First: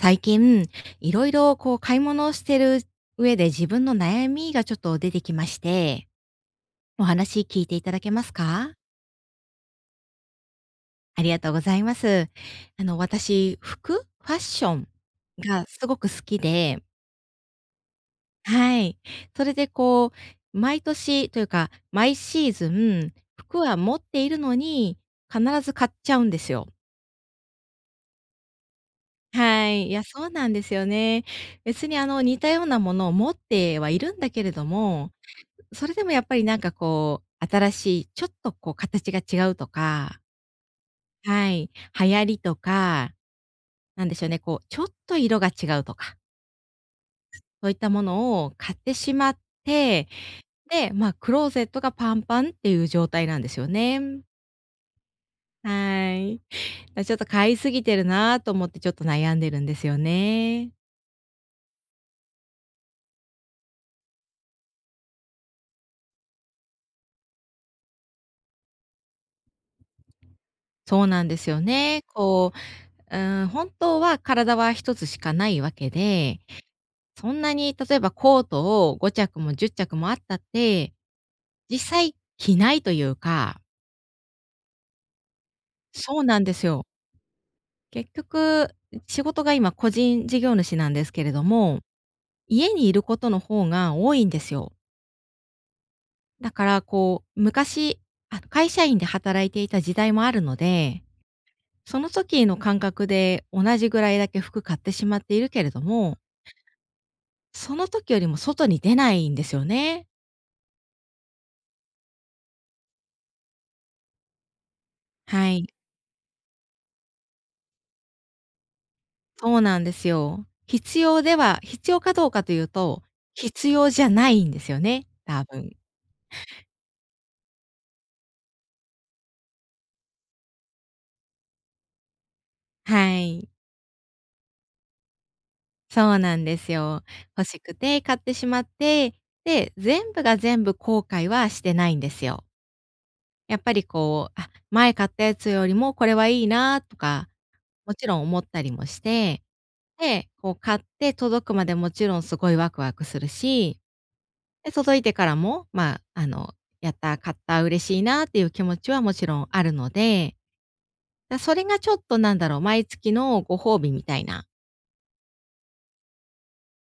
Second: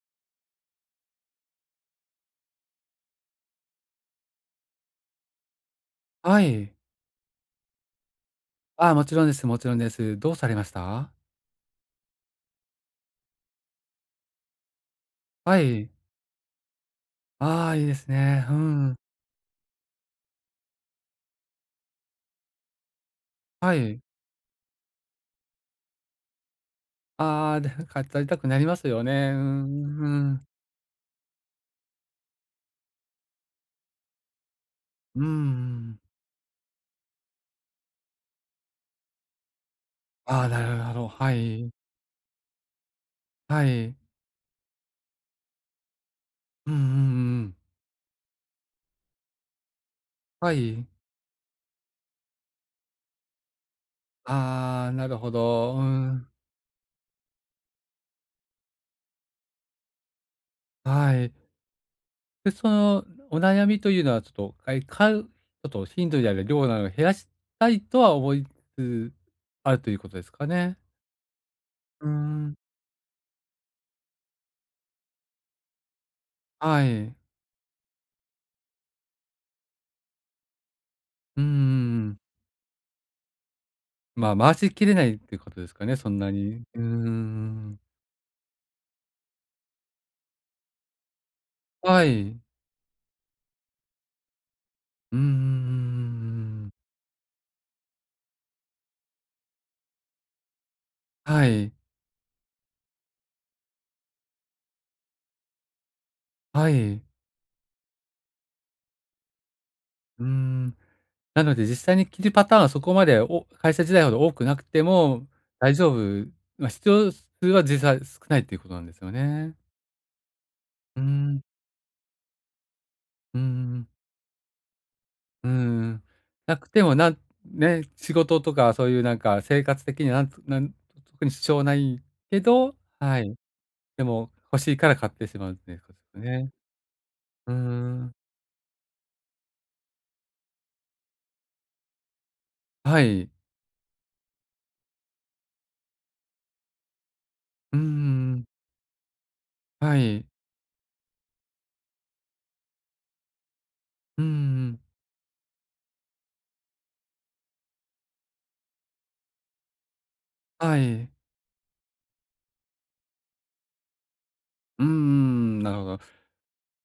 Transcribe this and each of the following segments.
最近、いろいろこう買い物をしてる上で自分の悩みがちょっと出てきまして、はい。お話聞いていただけますか？ああ、もちろんです、もちろんです。どうされました？ありがとうございます。あの、私、服、ファッションはがすい。ごく好きで、ああ、いいですね。うはん。い。それでこう、毎年というか、毎シーズン、服はは持っい。ているのに、必ず買っちゃうんですよ。ああ、で、語りたくなりますよね。うはんい。いうや、そんううん。なんですよね。別にあの、似たようなものを持ってはいるんだけれども、うんうそれん。でもやっぱりなんかこう、新しい、ちょっとこう形が違うとか、ああ、なるほどなるほど。ははい。い、流行りとか、はい。なんでしょうね、こう、ちょっと色が違うとか、うんうんうんうんそういったものを買ってしまって、で、まあ、クローゼットがパンパンっていう状態なんですよね。ああ、なるほど。うん。はいはいうんうんはうんはいああなるほどうんい。だからちょっと買いすぎてるなと思ってちょっと悩んでるんですよね。はい。で、そのお悩みというのはちょっと、かい買うちょっと頻度である量などを減らしたいとは思いつつ、あるということですかね？そうなんですよね。うこん。う、うん、本当は体は一つしかないわけで、はい。そんなに例えばコートを5着も10着もあったって、うんうん実う際ん。着ないというか、まあ、回しきれないっていうことですかね、そんそうななんでに。うすーよ。ん。結局、仕事が今個人事業主なんですけれども、はい。家にいることの方が多いんですよ。うんんだからこう、昔、会社員で働いていた時代もあるので、はい。その時の感覚で同じぐらいだけ服買ってしまっているけれども、はい。その時よりも外に出ないんですよね。うーん。なので実際に着るパターンはそこまで、お会社時代ほど多くなくてもはい。大丈夫、ま、必要数は実際少ないっていうことなんですよね。そうなんですよ。必うー要でん。は必要かどうかというと、うんう必んん。要じゃないんですよね、多うー分。ん。なくても、なんね、仕事とかそういうなんか生活的になんなん特に支障ないけどははい。い。でも欲しいから買ってしまうっていうことでそうすなんね。ですよ。欲うーしくてん、買ってしまって、で、全部が全部後悔はしてないんですよ。はい。やっぱりこう、あ、前買ったやつよりもこれはいいなとか、うーもちろん思ん、ったりもして、はい。で、こう買って届くまでもちろんすごいワクワクするし、うーで、ん、届いてからも、まあ、あの、やった、買った、嬉しいなっていう気持ちはもちろんあるので、はい。だ、それがちょっとなんだろう、毎月のご褒美みたいな。うーん、なるほど。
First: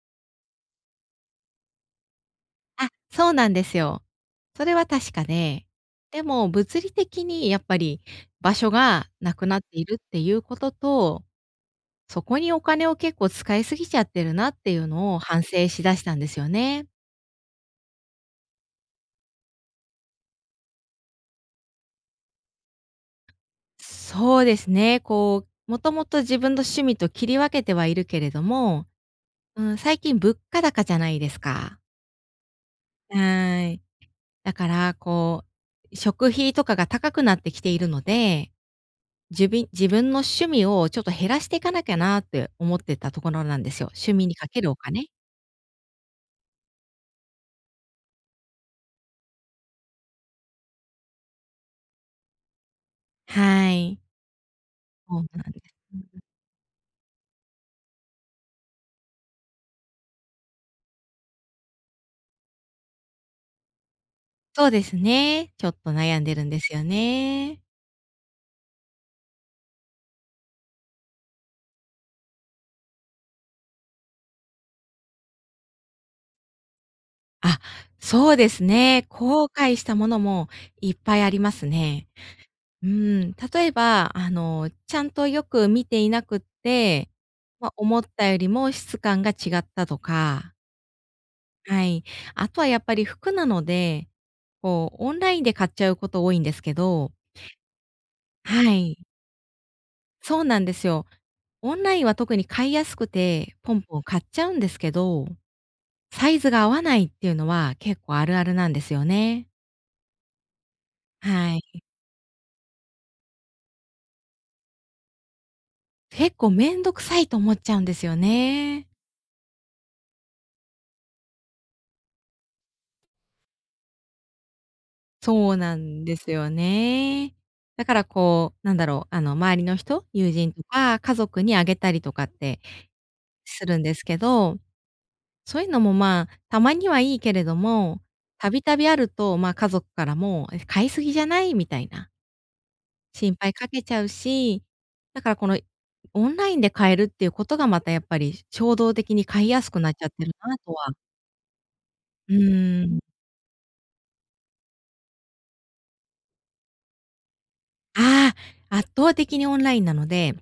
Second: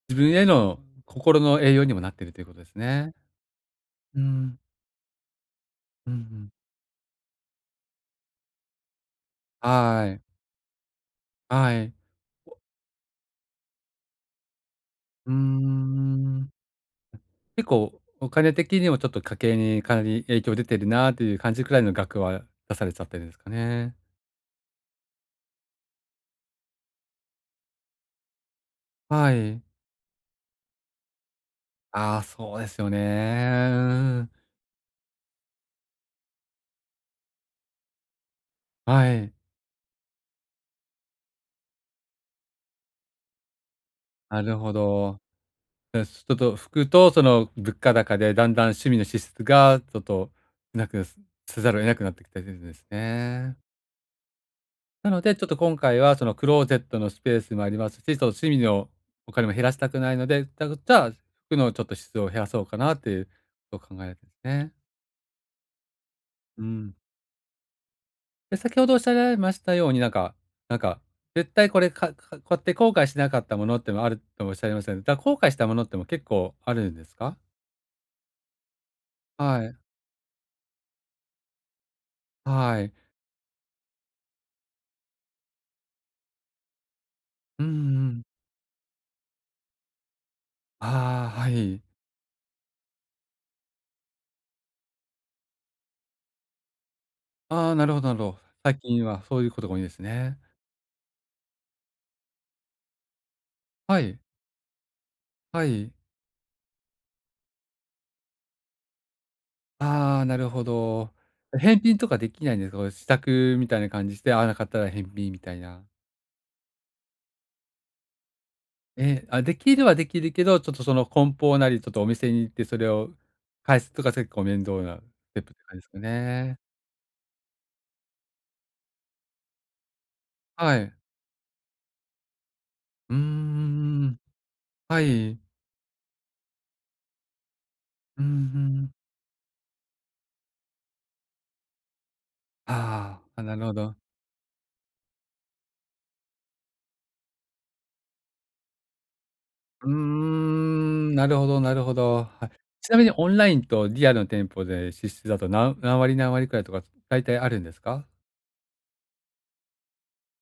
自分への心の栄養にもなっているということですあ、ね。そうなんですよ。うん、それは確かで、うんうでん。も物理的にやっぱり場所がなくなっているっはてい、いうことと、はい。そこにお金を結構使いすぎちゃってるなっていうのをうー反省しだしたんですよん。ね。結構お金的にもちょっと家計にかなり影響出てるなっていう感じくらいの額は出されちゃってるんですかね。そうですね、こう、もともと自分の趣味と切り分けてはいるけれども、はい。うん、最近物価高じゃないですか。ああ、そうですよね。はうい。ん。だから、こう、食費とかが高くなってきているので、はい。自分の趣味をちょっと減らしていかなきゃなって思ってたところなんですよ。趣味になかるけるほお金。ど。え、ちょっと服とその物価高でだんだん趣味の支出がちょっとなくせざるを得なくなってきてるんですね。はい。なそのうで、ちなょっんとです。今回はそのクローゼットのスペースもありますし、ちょっと趣味のお金も減らしたくないので、だじゃあ、服のちょっと質を減らそうかなっていうことを考えてですそうね。ですね。ちょっと悩んでるんでうすよん。ね。で、先ほどおっしゃられましたように、なんか、絶対これかか買って後悔しなかったものってもあるとおっしゃいましたね。だ、後悔したものっても結構あるんですか？あ、そうですね。後は悔い、したものもいっぱいありますね。はうい。ん、例えば、あの、ちゃんとよく見ていなくって、うんま、思っうんたよりも質感が違ったとか、ああ、はい。はい。あとはやっぱり服なので、こうオンラインで買っちゃうこと多いんですけど、ああ、なるほどなるほど。は最い、近はそういうことが多いんですね。そうなんですよ。オンラインは特に買いやすくて、ポンはポンい、買っちゃうんですけど、はい。サイズが合わないっていうのは結構あるあるなんですよね。ああ、なるほど。は返い。品とかできないんですか？こう試作みたいな感じして、合わなかったら返品みたいな。結構めんどくさいと思っちゃうんですよね。えあ、できるはできるけど、ちょっとその梱包なり、ちょっとお店に行ってそれを返すとか結構面倒なステップそっうてな感じですかんですよね。ね。だからこう、なんだろう、あの、周りの人、友人とはい。か家族にあげたりとかってうんするんんですけど、はい。そういうのも、まあ、たまにはいいけれども、うんうたびたびん。あると、まあ、家族からも「え、買いすぎじゃない？」みたいなあ心あ、あ、配なるかほけちど。ゃうし、だからこのオンラインで買えるっていうことがまたやっぱり衝動的に買いやすくうーなっちゃってるなとは、ん、なるほどなるほど。うはい。ーちなん。みにオンラインとリアルの店舗で支出だと、何何割何割くらいとか大体あるんですか？ああ、圧倒的にオンラインなので、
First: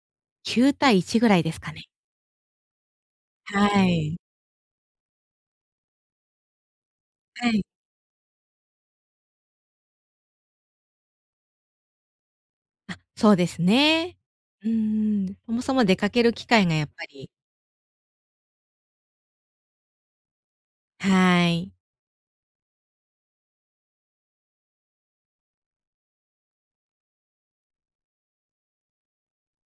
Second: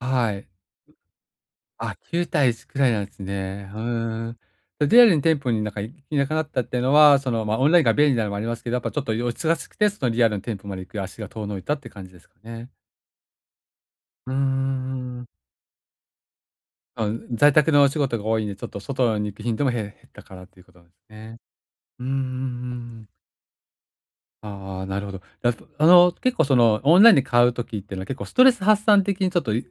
はい。9対1ぐらいですかね。あ、9対1くらいなんですはね。うい。ーん。で、リアルの店舗になんか行けなくなったっていうのは、その、はま、い。オンラインが便利なのもありますけど、やっぱちょっとお忙しくて、そのリアルの店舗まで行く足が遠のいたって感じですかね。あ、そうですね。うーうんん。ん。そもそも出かける機会がやっぱあ、り、在宅のお仕事が多いんで、ちょっと外に行く頻度もへ減ったからっていうことなんですね。はい。うんうんうんうん。ああ、なるほど。だあの、結構その、オンラインで買うときっていうのは結構ストレス発散的にちょっと、い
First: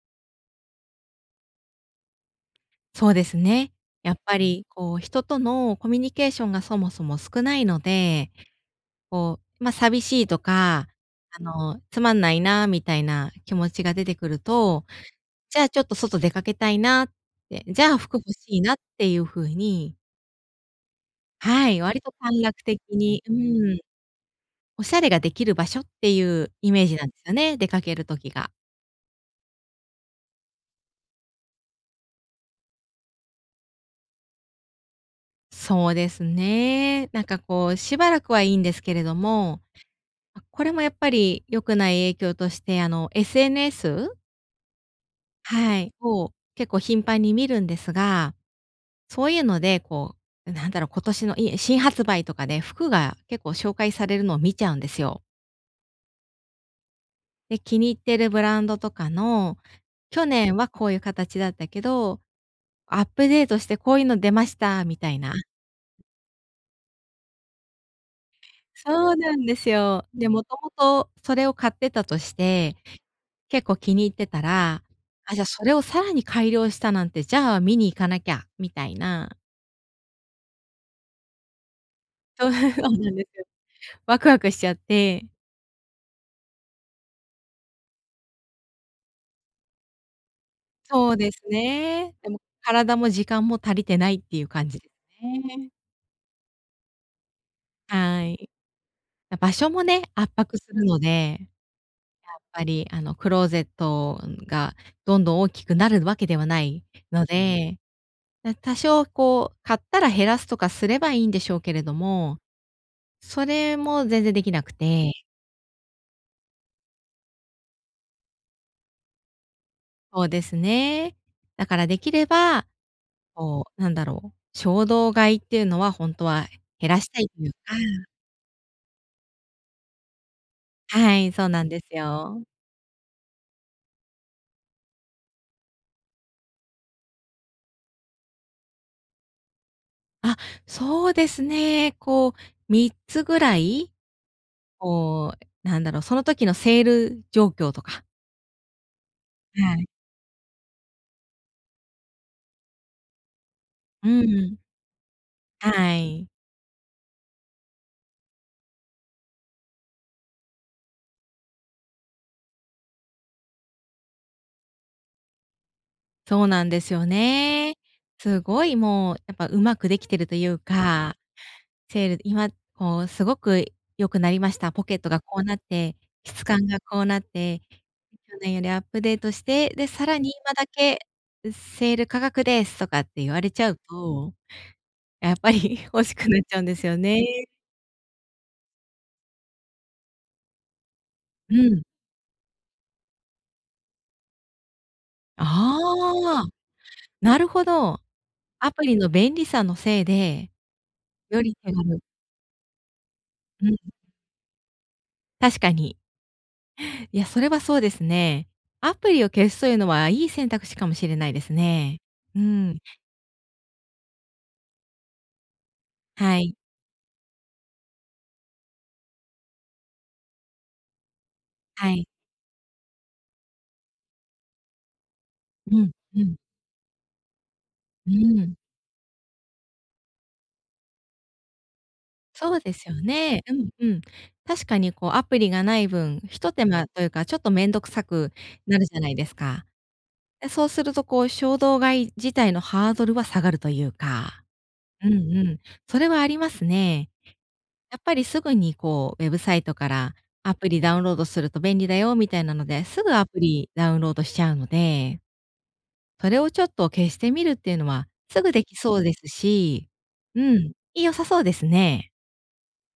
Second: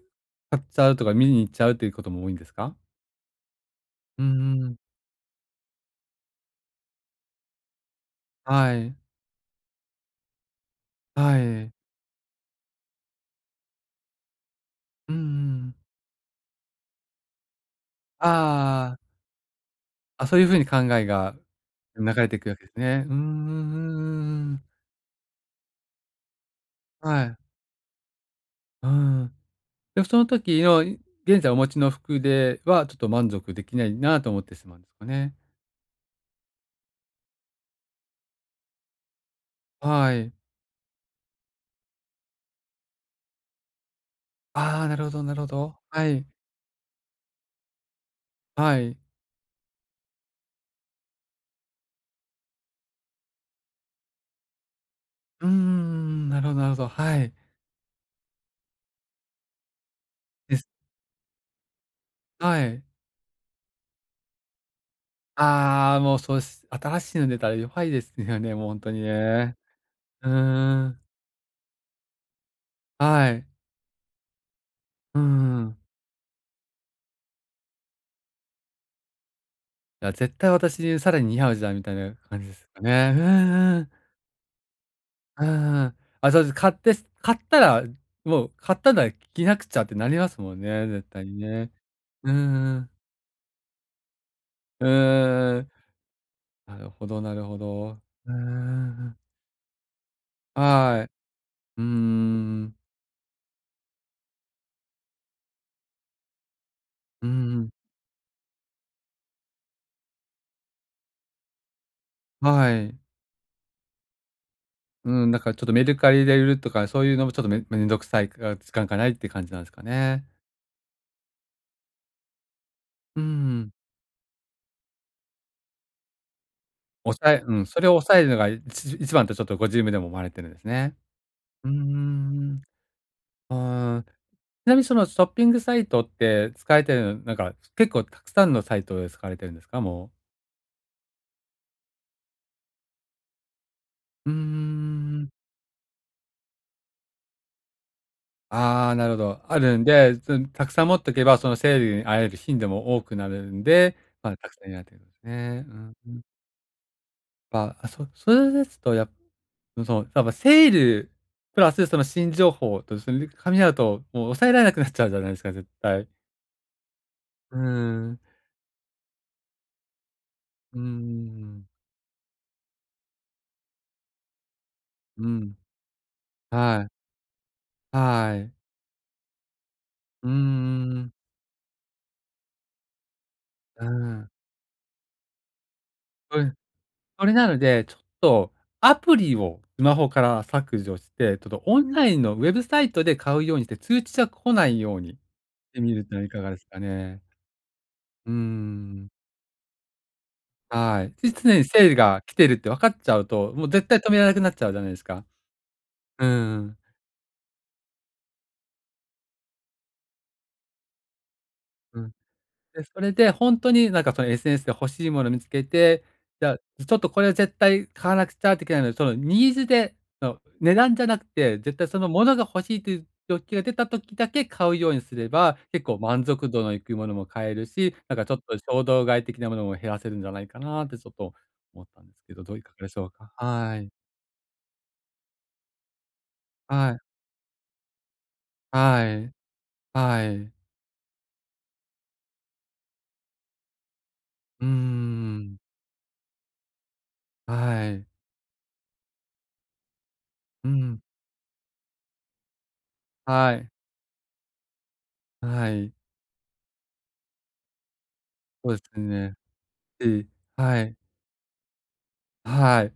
買っちゃうとか見に行っちゃうっていうことも多いんですか？そうですね。やっうぱんうりん。こう、人とのコミュニケーションがそもそも少ないので、はい。こう、ま、寂しいとか、はあい。の、つまんないなみたいな気持ちが出てくると、うんうじゃあん。ちょっと外出かけたいなって、じゃあ服あ欲しいなっていあ。う風に、あ、そういう風に考えがはい、割流とれ短ていく絡わけです的ね。うんに、ううんーうん、んうんうん。おしゃれができる場所っていうイメージなんではすよい。ね、出かける時が。うん。で、その時の、い現在お持ちの服では、ちょっと満足できないなと思ってしまうんですかね？そうですね。なんかこう、しばらくはいいんですけれども、はい。これもやっぱり良くない影響として、あの、SNS？ああ、なるほどなるほど。はい。はい。を結構頻繁に見るんですが、はい。そういうので、こう、なんだろう、今年の、新発売とかで服が結構紹介されるのを見ちゃうんですよ。うんうんうん。なるほどなるほど。はい。で、気に入ってるブランドとかの、去年です。はこういう形だったけど、はい。アップデートしてこういうの出ましたみたいな。ああ、もうそうです。新しいの出たら弱いですよね、もうほんとにそうなんね。ですよ。うで、もともーん。とそれを買ってたとして、はい。結構気に入ってたら、うんあ、じゃあうそれん。をさらに改良したなんて、じゃあ見に行かなきゃみたいな、いや、絶対私にさらに似合うじゃんみたいな感じそう で すそかうなね。んうですよ。んうん。ワクワクしちゃって。うんうん。あ、そうです。買って買ったら、もう買ったなら着なくちゃってなりますもんね、絶そう対でにすね。ね。でうんうもんう体も時間も足りてないっていう感じですーね。ん。なるほどなるほど。はうんうんい。うん場所もね、圧迫するのはい。で、やうーっぱん。りあのクローゼットがどんどん大きくなるわけではないのうんうん。で、な多少こう、買ったら減らすとかすればいいんでしょうけれども、はい。それも全然できなくて、うん、だからちょっとメルカリで売るとか、そういうのもちょっとめめんどくさいから、時間がないって感じなんですかね。そうですね。だからできれば、うこん。う、なんだろう、衝動買いっていうのはほんとは減らしたい抑とえいううん、か、それを抑えるのがいち一番とちょっとご自分でも思われてるんですね。はい、そうなうんーですよ。ん。あーちなみにそのショッピングサイトって使えてるの、なんか結構たくさんのサイトで使われてるんですか？もう。あ、そうですね。こう、3つぐらい、うーん。こう、なんだろう、その時のセール状況とか、ああ、なるほど。あはるんい。で、そのたくさん持っとけば、そのセールに会える頻度も多くなるんで、うんまあ、うたくん。さんやってるんですね。はうん。い。ぱ、あ、そそれですと、やっぱそう、多分セールプラスその新情報とそれで噛み合うと、もう抑えられなくなっちゃうじゃないですか、絶対。そうなんですようーね。ん。すごいもう、やっぱうまくできてるといううーか、ん。セール今こうすごく良くなりました。ポケットがうこうん。なって、質感がはい。こうなって、は去い。年よりアップデートして、で、さらうんにう今だんうけん。セール価格ですとかって言われちゃううーん。と、やっぱり 欲しくそなっれちゃうんですよね。それなので、ちょっとアプリをスマホから削除して、ちょっうとオん。ンラインのウェブサイトで買うようにして、通知が来ないようにしてみるってのはいかああ、がですかね。なるほど。うーアプリん。の便利さのせいで、はい。で、より常に手生理軽、が来てるって分かっちゃうと、もううん、絶対止められなくなっちゃうじゃないですか。確かに。うんうん。いや、それはそうですね。アプリを消すというのはいい選択肢かもしれないですね。うん。で、それでほんとになんかその SNS で欲しいもの見つけて、はじゃい。あ、ちょっとこれは絶対買わなくちゃいけないので、そのニーズで、その値段じゃなくて、絶対はそい。のものが欲しいという欲求が出た時だけ買うようにすれば、う結ん、構う満ん、足度のいくものも買えるし、うなんかちょっとん。衝動買い的なものも減らせるんじゃないかなってちょっと思ったんですけど、どそうういかでがすでよしょうか？ね。うん、はい。うん。確かにこうアプリがない分、ひと手間はい。というか、ちょっと面倒くさくなるじゃはないでい。すか。はで、い。そうするとこう衝動買い自体のハードルは下がるというか。うーうんうん、ん。それはありますね。はやっい。ぱりすぐにこうウェブサイトからアうプリダウん、ンロードすると便利だよみたいなので、すぐアプはい、リダウンロードしちゃうので、はい。それをちょっと消してみるっていうのはすぐでそきうでそすうですね。し、しうん、はい、良さそうですね。はい。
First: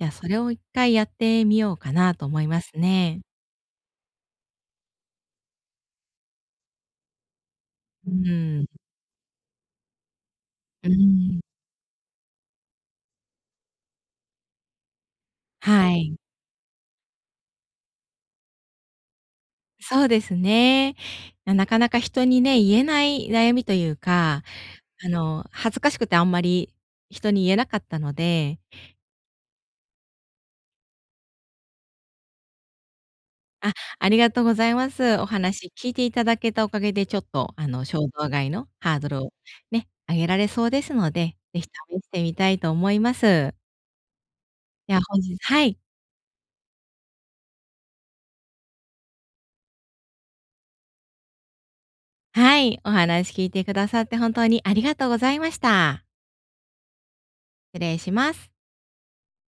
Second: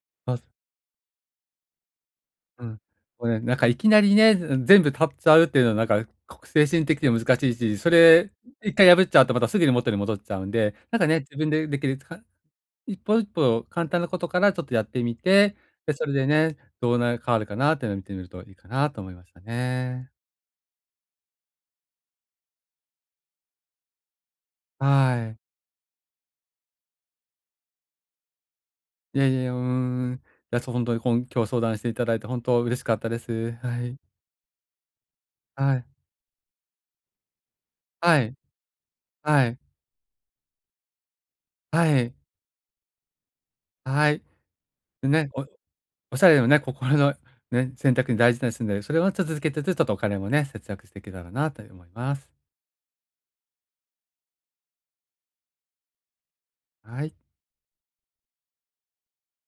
じゃあそま、れを一回やってみようかなと思いまうん。すね。もうね、なんかいきなりね、うん、全部買っちゃうっていうのはなんか、こく精神的にも難しいし、そうれん、一回破っちゃうとまたすぐに元に戻っちゃうんで、うなんかね、自ん、分でできる、か一歩一歩簡単なことからちょっとやってみて、はで、それい。でね、どうな変わるかなっていうのを見てみるといいかなと思いましたそうね。ですね。なかなか人にね、言えない悩みというか、あはい。の恥ずかしくてあんまり人に言えなかったので、いやいやいや、うーん。いや、そう、ほにこん今日相談していただいて本当嬉しかったです。あ、はい。ありがとうございます。お話はい。聞いていただけたおかげで、ちょっと、あの、衝は動い。買いのハードルをはい。ね、上げられそうですので、ぜひ試はしい。てみたいと思います。はい。ではで本ね、日おはい、おしゃれのね、心のね、選択に大事ですんで、それをちょっと続けてつ、ちょっとお金もね、節約していけたらなと思います。はい、お話聞いてくださって本当にありがとうございました。はい。失礼します。